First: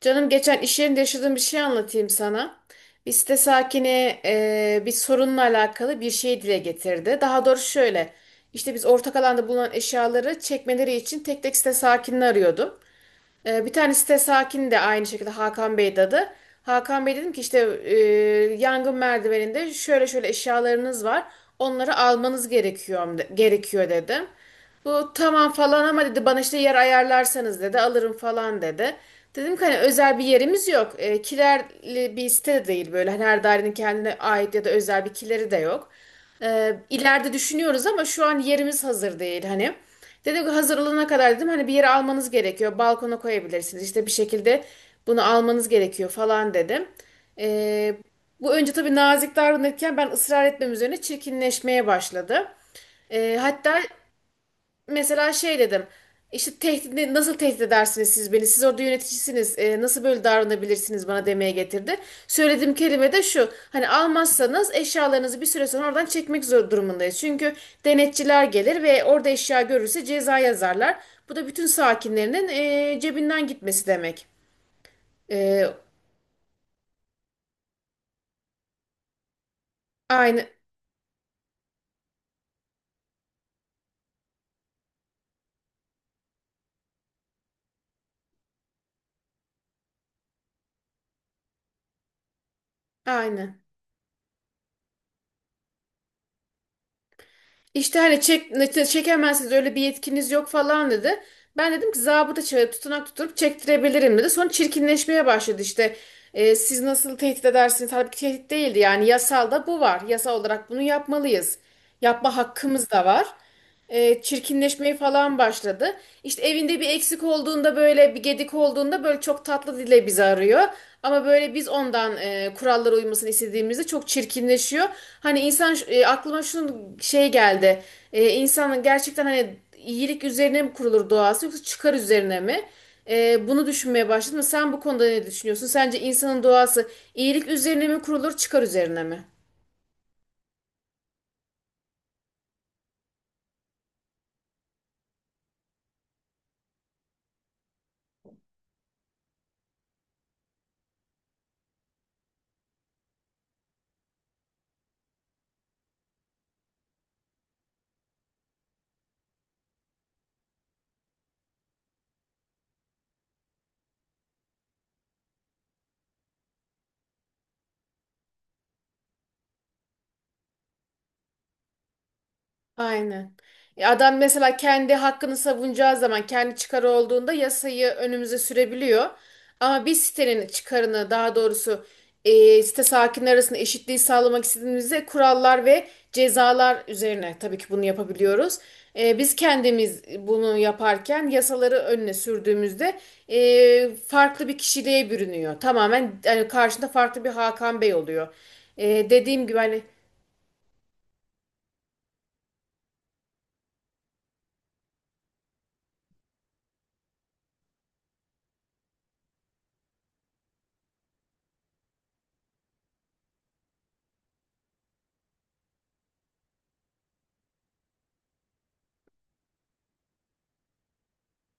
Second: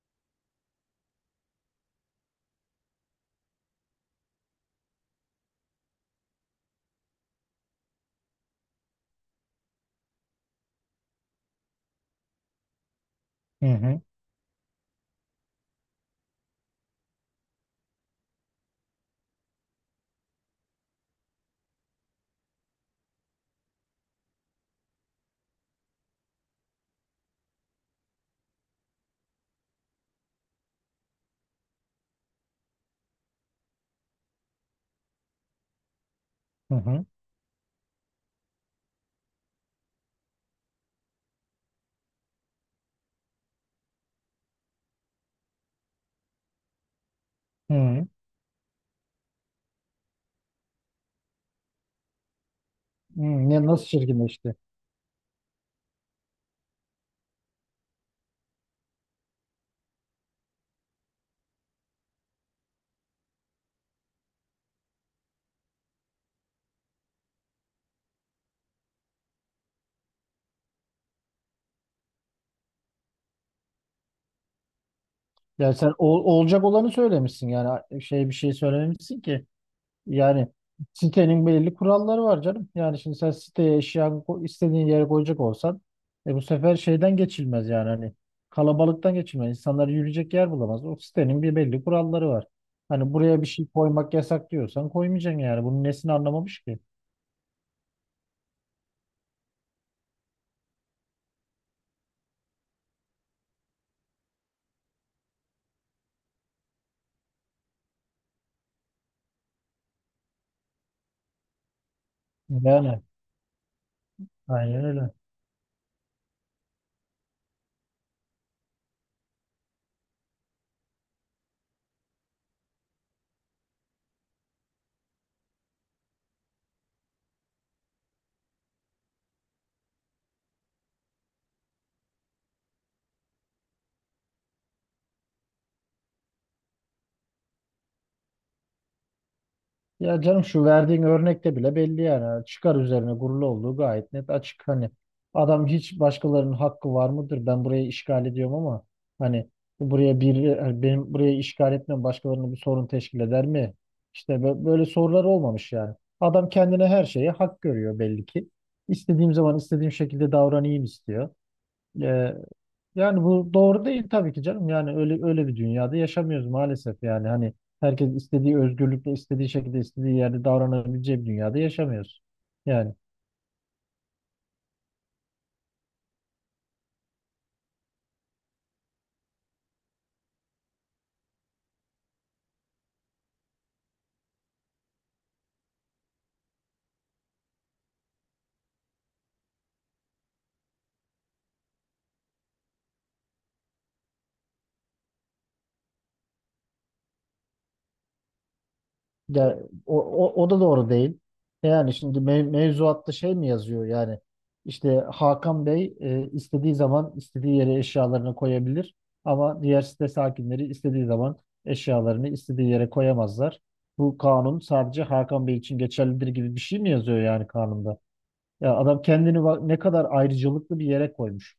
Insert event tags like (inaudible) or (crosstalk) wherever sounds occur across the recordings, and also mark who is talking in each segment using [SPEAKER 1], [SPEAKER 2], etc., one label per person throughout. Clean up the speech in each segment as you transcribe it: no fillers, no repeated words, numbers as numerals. [SPEAKER 1] Canım geçen iş yerinde yaşadığım bir şey anlatayım sana. Bir site sakini bir sorunla alakalı bir şey dile getirdi. Daha doğrusu şöyle. İşte biz ortak alanda bulunan eşyaları çekmeleri için tek tek site sakinini arıyordum.
[SPEAKER 2] Hı
[SPEAKER 1] Bir tane
[SPEAKER 2] hı,
[SPEAKER 1] site sakini de aynı şekilde Hakan Bey'di adı. Hakan Bey dedim ki işte yangın merdiveninde şöyle şöyle eşyalarınız var. Onları almanız gerekiyor dedim. Bu tamam falan ama dedi bana işte yer ayarlarsanız dedi alırım falan dedi. Dedim ki hani özel bir yerimiz yok. Kilerli bir site de değil böyle. Hani her dairenin kendine ait ya da özel bir kileri de yok.
[SPEAKER 2] hı hı,
[SPEAKER 1] İleride düşünüyoruz ama şu an yerimiz hazır değil hani. Dedi ki hazır olana kadar dedim hani bir yere almanız gerekiyor. Balkona koyabilirsiniz. İşte bir şekilde bunu almanız gerekiyor falan dedim.
[SPEAKER 2] hı
[SPEAKER 1] E,
[SPEAKER 2] hı.
[SPEAKER 1] Bu önce tabii nazik davranırken ben ısrar etmem üzerine çirkinleşmeye başladı. E,
[SPEAKER 2] Ne,
[SPEAKER 1] hatta
[SPEAKER 2] nasıl çirkinleşti?
[SPEAKER 1] Mesela şey dedim. İşte tehdit, nasıl tehdit edersiniz siz beni? Siz orada yöneticisiniz. Nasıl böyle davranabilirsiniz bana demeye getirdi. Söylediğim kelime de şu. Hani almazsanız eşyalarınızı bir süre sonra oradan çekmek zor durumundayız. Çünkü denetçiler gelir ve orada eşya görürse ceza yazarlar. Bu da bütün sakinlerinin cebinden gitmesi demek. E,
[SPEAKER 2] Yani sen olacak olanı söylemişsin yani bir şey söylememişsin ki. Yani
[SPEAKER 1] Aynı,
[SPEAKER 2] sitenin belirli kuralları var canım. Yani şimdi sen siteye eşyanı istediğin yere koyacak olsan bu sefer şeyden geçilmez yani hani kalabalıktan geçilmez. İnsanlar yürüyecek yer bulamaz. O sitenin bir belli kuralları var. Hani buraya bir
[SPEAKER 1] aynı.
[SPEAKER 2] şey koymak yasak diyorsan koymayacaksın yani. Bunun nesini anlamamış ki?
[SPEAKER 1] İşte hani çekemezsiniz öyle bir yetkiniz yok falan dedi. Ben dedim ki zabıta çağırıp tutanak tutturup çektirebilirim dedi. Sonra çirkinleşmeye başladı işte. E, siz nasıl tehdit edersiniz? Halbuki tehdit değildi yani yasalda bu var. Yasal olarak bunu yapmalıyız. Yapma hakkımız
[SPEAKER 2] Yani
[SPEAKER 1] da var,
[SPEAKER 2] aynen
[SPEAKER 1] çirkinleşmeye
[SPEAKER 2] öyle.
[SPEAKER 1] falan başladı. İşte evinde bir eksik olduğunda böyle bir gedik olduğunda böyle çok tatlı dile bizi arıyor. Ama böyle biz ondan kurallara uymasını istediğimizde çok çirkinleşiyor. Hani insan, aklıma şunun şey geldi. İnsanın gerçekten hani iyilik üzerine mi kurulur doğası yoksa çıkar üzerine mi? Bunu düşünmeye başladım. Sen bu konuda ne düşünüyorsun? Sence insanın doğası iyilik üzerine mi kurulur, çıkar üzerine mi?
[SPEAKER 2] Ya canım şu verdiğin örnekte bile belli yani. Çıkar üzerine kurulu olduğu gayet net açık. Hani adam hiç başkalarının hakkı var mıdır? Ben burayı işgal ediyorum ama hani buraya bir hani benim buraya işgal etmem başkalarına bir sorun teşkil eder mi? İşte böyle sorular olmamış yani. Adam kendine her şeye hak görüyor belli ki. İstediğim zaman istediğim şekilde davranayım istiyor. Ee, Yani bu doğru değil tabii ki canım. Yani öyle öyle bir dünyada yaşamıyoruz maalesef. Yani hani herkes istediği özgürlükle istediği şekilde istediği yerde davranabileceği bir dünyada yaşamıyoruz. Yani
[SPEAKER 1] Aynen. Adam mesela kendi hakkını savunacağı zaman kendi çıkarı olduğunda yasayı önümüze sürebiliyor. Ama biz sitenin çıkarını daha doğrusu site sakinleri arasında eşitliği sağlamak istediğimizde kurallar ve cezalar üzerine tabii ki bunu yapabiliyoruz. Biz kendimiz bunu yaparken yasaları önüne sürdüğümüzde farklı bir kişiliğe bürünüyor. Tamamen yani karşında farklı bir Hakan Bey oluyor. E, dediğim gibi
[SPEAKER 2] ya
[SPEAKER 1] hani
[SPEAKER 2] o da doğru değil. E yani şimdi mevzuatta şey mi yazıyor yani işte Hakan Bey istediği zaman istediği yere eşyalarını koyabilir ama diğer site sakinleri istediği zaman eşyalarını istediği yere koyamazlar. Bu kanun sadece Hakan Bey için geçerlidir gibi bir şey mi yazıyor yani kanunda? Ya adam kendini bak ne kadar ayrıcalıklı bir yere koymuş.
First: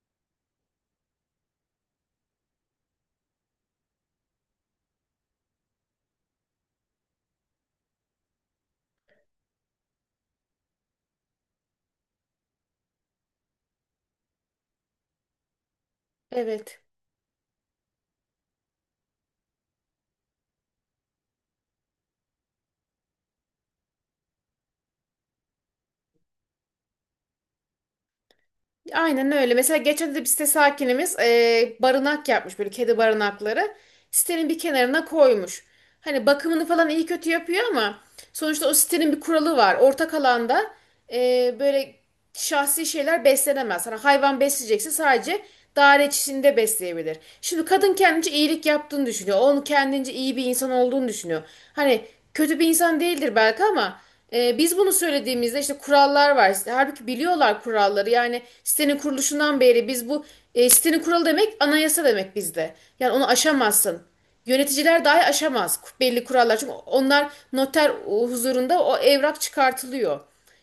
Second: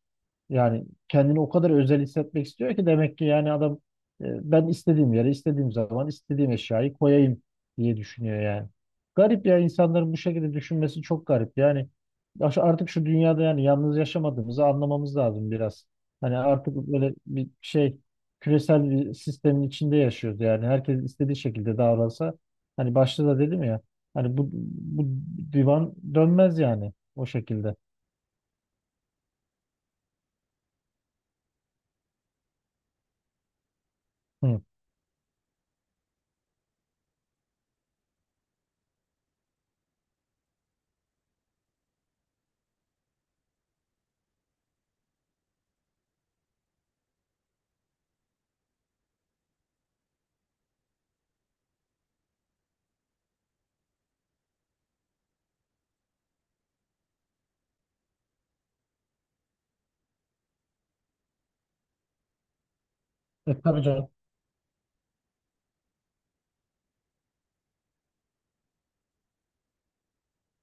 [SPEAKER 2] Yani kendini o kadar özel hissetmek istiyor ki demek ki yani adam e, ben istediğim yere, istediğim zaman, istediğim eşyayı koyayım diye düşünüyor yani. Garip ya insanların bu şekilde düşünmesi çok garip. Yani ya artık şu dünyada yani yalnız yaşamadığımızı anlamamız lazım biraz. Hani artık
[SPEAKER 1] evet.
[SPEAKER 2] böyle bir şey küresel bir sistemin içinde yaşıyoruz yani. Herkes istediği şekilde davransa hani başta da dedim ya hani bu divan dönmez yani. O şekilde.
[SPEAKER 1] Aynen öyle. Mesela geçen de bir site sakinimiz barınak yapmış böyle kedi barınakları. Sitenin bir
[SPEAKER 2] Hı.
[SPEAKER 1] kenarına koymuş. Hani bakımını falan iyi kötü yapıyor ama sonuçta o sitenin bir kuralı var. Ortak alanda böyle şahsi şeyler beslenemez. Hani hayvan besleyecekse sadece daire içinde besleyebilir. Şimdi kadın kendince iyilik yaptığını düşünüyor. Onun kendince iyi bir insan olduğunu düşünüyor. Hani kötü bir insan değildir belki ama biz bunu söylediğimizde işte kurallar var. Halbuki biliyorlar kuralları. Yani sitenin kuruluşundan beri biz bu sitenin kuralı demek anayasa demek bizde. Yani onu
[SPEAKER 2] E, tabii
[SPEAKER 1] aşamazsın.
[SPEAKER 2] canım.
[SPEAKER 1] Yöneticiler dahi aşamaz belli kurallar. Çünkü onlar noter huzurunda o evrak çıkartılıyor.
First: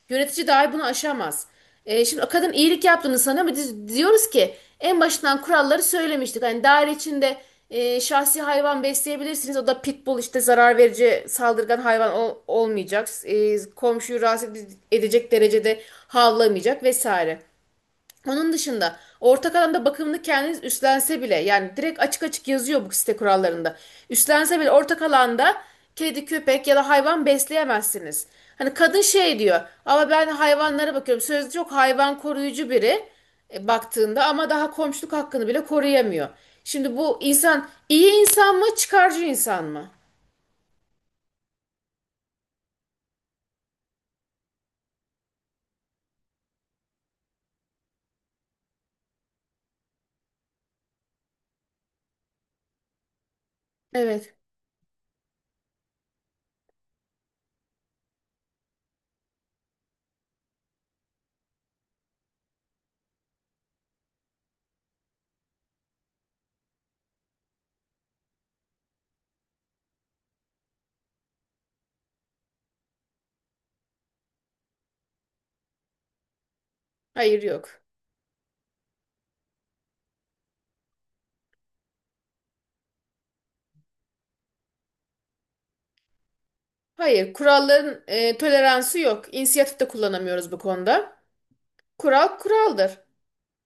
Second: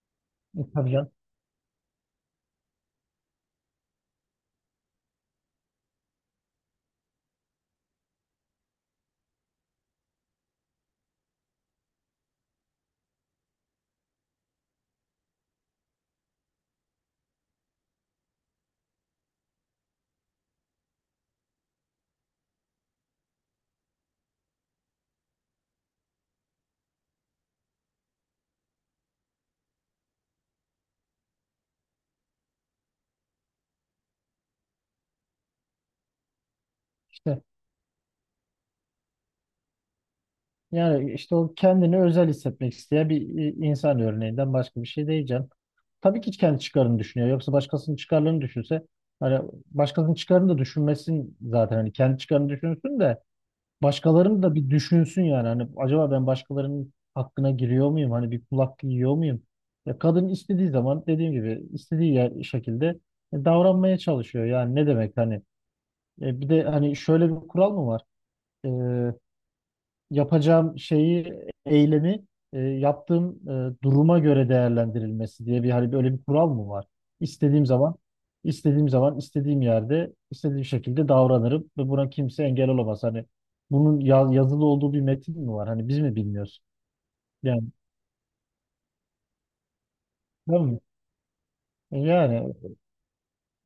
[SPEAKER 1] Yönetici
[SPEAKER 2] E,
[SPEAKER 1] dahi bunu
[SPEAKER 2] tabii canım.
[SPEAKER 1] aşamaz. Şimdi o kadın iyilik yaptığını sana mı? Biz diyoruz ki en başından kuralları söylemiştik. Hani daire içinde şahsi hayvan besleyebilirsiniz. O da pitbull işte zarar verici saldırgan hayvan olmayacak. E, komşuyu rahatsız edecek derecede havlamayacak vesaire. Onun dışında ortak alanda bakımını kendiniz üstlense bile yani direkt açık açık yazıyor bu site kurallarında. Üstlense bile ortak alanda kedi, köpek ya da hayvan besleyemezsiniz. Hani kadın şey diyor ama ben hayvanlara bakıyorum. Sözde çok hayvan koruyucu biri, baktığında ama daha komşuluk hakkını bile koruyamıyor. Şimdi bu
[SPEAKER 2] İşte
[SPEAKER 1] insan iyi insan mı çıkarcı insan mı?
[SPEAKER 2] yani işte o kendini özel hissetmek isteyen bir insan örneğinden başka bir şey değil canım. Tabii ki kendi çıkarını düşünüyor. Yoksa başkasının çıkarlarını düşünse hani başkasının çıkarını da düşünmesin zaten. Hani kendi çıkarını düşünsün de
[SPEAKER 1] Evet.
[SPEAKER 2] başkalarını da bir düşünsün yani. Hani acaba ben başkalarının hakkına giriyor muyum? Hani bir kulak yiyor muyum? Ya kadın istediği zaman dediğim gibi istediği yer, şekilde davranmaya çalışıyor. Yani ne demek hani. E, bir de hani şöyle bir kural mı var? e, Yapacağım şeyi, eylemi yaptığım duruma göre değerlendirilmesi diye bir hani böyle bir kural mı var?
[SPEAKER 1] Hayır
[SPEAKER 2] İstediğim
[SPEAKER 1] yok.
[SPEAKER 2] zaman, istediğim zaman, istediğim yerde, istediğim şekilde davranırım ve buna kimse engel olamaz. Hani bunun yazılı olduğu bir metin mi var? Hani biz mi bilmiyoruz?
[SPEAKER 1] Hayır
[SPEAKER 2] Yani
[SPEAKER 1] kuralların toleransı yok. İnisiyatif de kullanamıyoruz bu
[SPEAKER 2] değil mi?
[SPEAKER 1] konuda.
[SPEAKER 2] E,
[SPEAKER 1] Kural
[SPEAKER 2] yani
[SPEAKER 1] kuraldır.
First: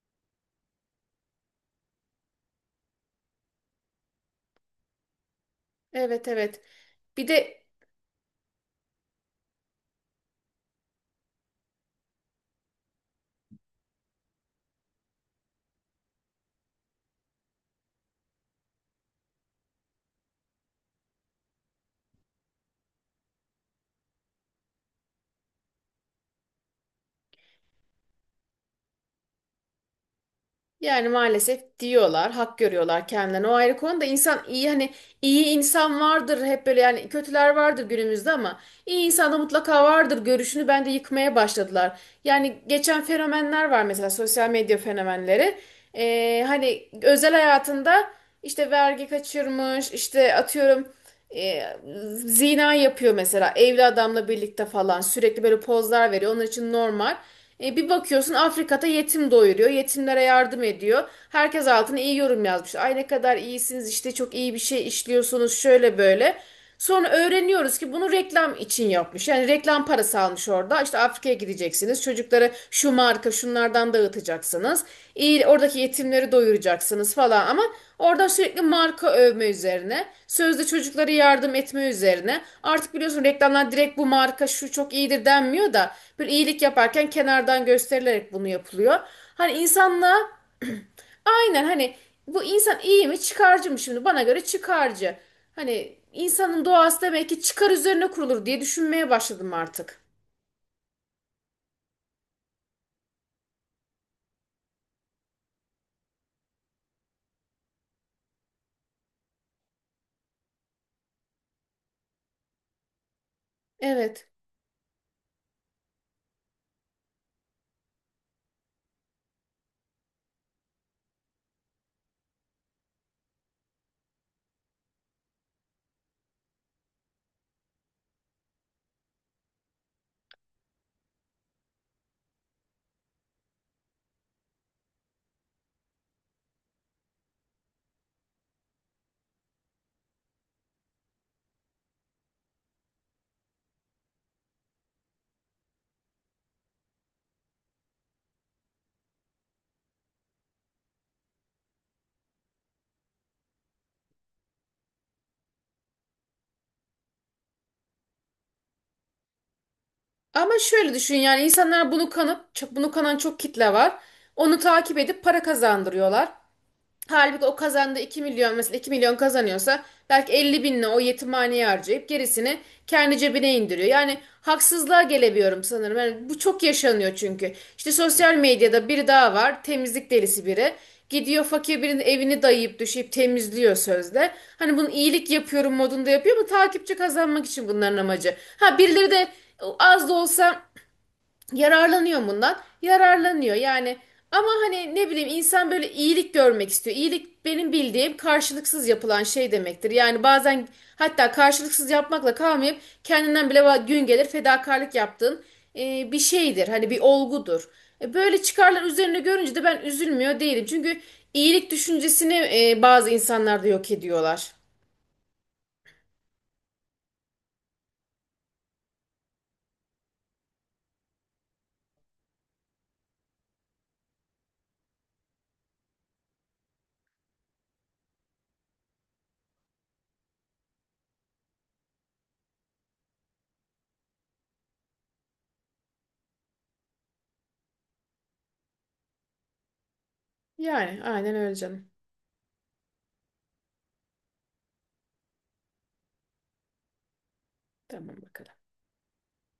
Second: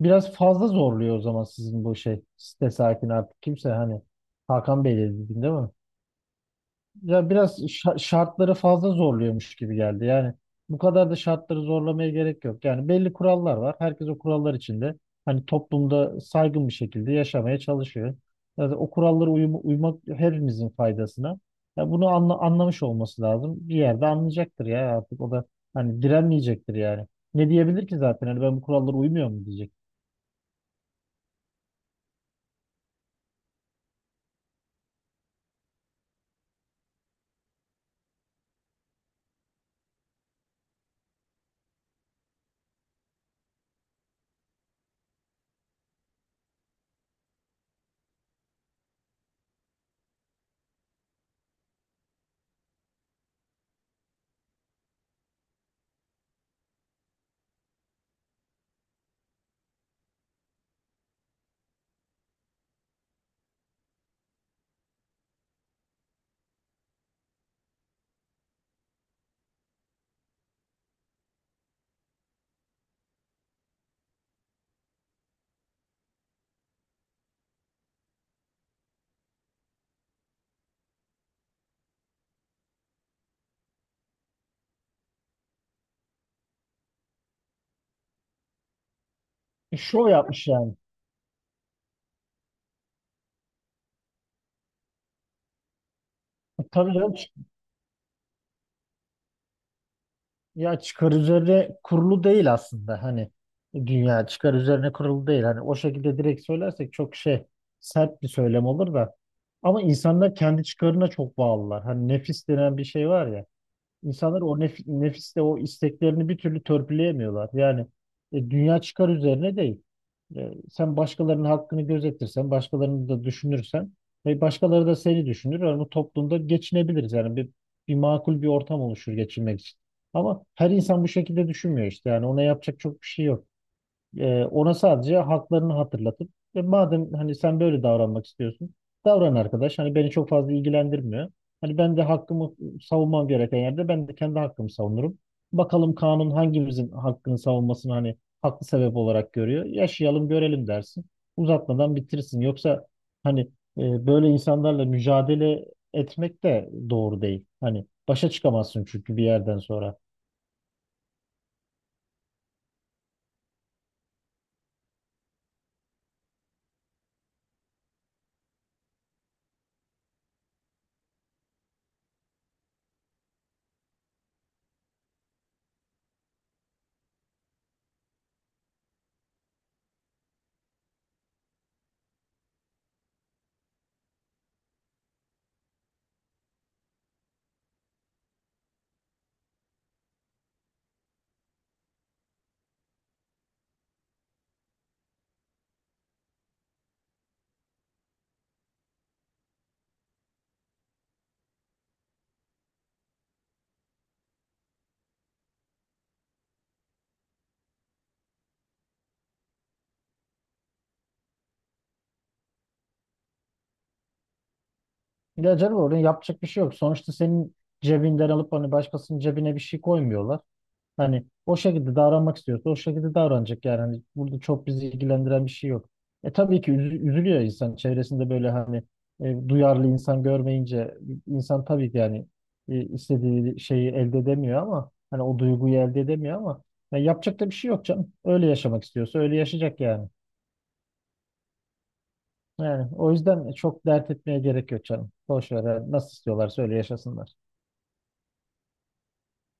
[SPEAKER 2] biraz fazla zorluyor o zaman sizin bu şey site sakin artık kimse hani Hakan Bey dedi değil mi?
[SPEAKER 1] Evet, evet. Bir
[SPEAKER 2] Ya biraz
[SPEAKER 1] de
[SPEAKER 2] şartları fazla zorluyormuş gibi geldi. Yani bu kadar da şartları zorlamaya gerek yok. Yani belli kurallar var. Herkes o kurallar içinde hani toplumda saygın bir şekilde yaşamaya çalışıyor. Yani o kurallara uymak hepimizin faydasına. Ya bunu anla anlamış olması lazım. Bir yerde anlayacaktır ya artık o da hani direnmeyecektir yani. Ne diyebilir ki zaten? Hani ben bu kurallara uymuyor mu diyecek.
[SPEAKER 1] yani maalesef diyorlar, hak görüyorlar kendilerini. O ayrı konu da insan iyi hani iyi insan vardır hep böyle yani kötüler vardır günümüzde ama iyi insan da mutlaka vardır görüşünü bence yıkmaya başladılar. Yani geçen fenomenler var mesela sosyal medya fenomenleri. Hani özel hayatında işte vergi kaçırmış, işte atıyorum e, zina yapıyor mesela evli adamla birlikte falan sürekli böyle pozlar veriyor onun için normal. Bir bakıyorsun Afrika'da yetim doyuruyor, yetimlere yardım ediyor, herkes altına iyi yorum yazmış, ay ne kadar iyisiniz işte çok iyi bir şey işliyorsunuz şöyle böyle. Sonra öğreniyoruz ki bunu reklam için yapmış. Yani reklam parası almış orada. İşte Afrika'ya gideceksiniz. Çocuklara şu marka şunlardan dağıtacaksınız. İyi, oradaki yetimleri doyuracaksınız falan ama orada sürekli marka övme üzerine, sözde çocuklara yardım etme üzerine. Artık biliyorsun reklamlar direkt bu marka şu çok iyidir denmiyor da böyle iyilik yaparken kenardan gösterilerek bunu yapılıyor. Hani
[SPEAKER 2] E, şov
[SPEAKER 1] insanla
[SPEAKER 2] yapmış yani.
[SPEAKER 1] (clears throat) aynen hani bu insan iyi mi çıkarcı mı şimdi? Bana göre çıkarcı. Hani
[SPEAKER 2] E,
[SPEAKER 1] insanın
[SPEAKER 2] tabii
[SPEAKER 1] doğası
[SPEAKER 2] canım.
[SPEAKER 1] demek ki çıkar üzerine kurulur diye düşünmeye başladım artık.
[SPEAKER 2] Ya çıkar üzerine kurulu değil aslında hani dünya çıkar üzerine kurulu değil hani o şekilde direkt söylersek çok şey sert bir söylem olur da ama insanlar kendi çıkarına çok bağlılar hani nefis denen bir şey var ya.
[SPEAKER 1] Evet.
[SPEAKER 2] İnsanlar o nefiste o isteklerini bir türlü törpüleyemiyorlar. Yani dünya çıkar üzerine değil. E, sen başkalarının hakkını gözetirsen, başkalarını da düşünürsen ve başkaları da seni düşünür. Yani bu toplumda geçinebiliriz. Yani bir makul bir ortam oluşur geçinmek için. Ama her insan bu şekilde düşünmüyor işte. Yani ona yapacak çok bir şey yok. Ona sadece haklarını hatırlatıp "E, madem hani sen böyle davranmak istiyorsun davran arkadaş. Hani beni çok fazla ilgilendirmiyor. Hani ben de hakkımı savunmam gereken yerde ben de kendi hakkımı savunurum. Bakalım kanun hangimizin hakkını savunmasını hani haklı sebep olarak görüyor. Yaşayalım görelim dersin. Uzatmadan bitirsin. Yoksa hani böyle insanlarla mücadele etmek de doğru değil. Hani başa çıkamazsın çünkü bir yerden sonra.
[SPEAKER 1] Ama şöyle düşün yani insanlar bunu kanıp bunu kanan çok kitle var. Onu takip edip para kazandırıyorlar. Halbuki o kazandığı 2 milyon, mesela 2 milyon kazanıyorsa belki 50 binle o yetimhaneye harcayıp gerisini kendi cebine indiriyor. Yani haksızlığa gelebiliyorum sanırım. Yani bu çok yaşanıyor çünkü. İşte sosyal medyada biri daha var, temizlik delisi biri. Gidiyor fakir birinin evini dayayıp düşeyip temizliyor sözde. Hani bunu iyilik yapıyorum modunda yapıyor ama takipçi kazanmak için bunların amacı. Ha birileri de az da olsa yararlanıyor bundan. Yararlanıyor yani. Ama hani ne bileyim insan böyle iyilik görmek istiyor. İyilik benim bildiğim karşılıksız yapılan şey demektir. Yani bazen hatta karşılıksız yapmakla kalmayıp kendinden bile gün gelir fedakarlık yaptığın bir şeydir. Hani bir olgudur. E, böyle çıkarlar üzerine görünce de ben üzülmüyor değilim. Çünkü iyilik düşüncesini bazı insanlar da yok ediyorlar.
[SPEAKER 2] Ya canım orada yapacak bir şey yok. Sonuçta senin cebinden alıp hani başkasının cebine bir şey koymuyorlar. Hani o şekilde davranmak istiyorsa o şekilde davranacak yani. Hani burada çok bizi ilgilendiren bir şey yok. E tabii ki üzülüyor insan çevresinde böyle hani duyarlı insan görmeyince insan tabii ki yani istediği şeyi elde edemiyor ama hani o duyguyu elde edemiyor ama ya yapacak da bir şey yok canım. Öyle yaşamak istiyorsa öyle yaşayacak yani.
[SPEAKER 1] Yani aynen öyle canım.
[SPEAKER 2] Yani o yüzden çok dert etmeye gerek yok canım. Boş ver. Yani nasıl istiyorlarsa öyle yaşasınlar.
[SPEAKER 1] Tamam bakalım.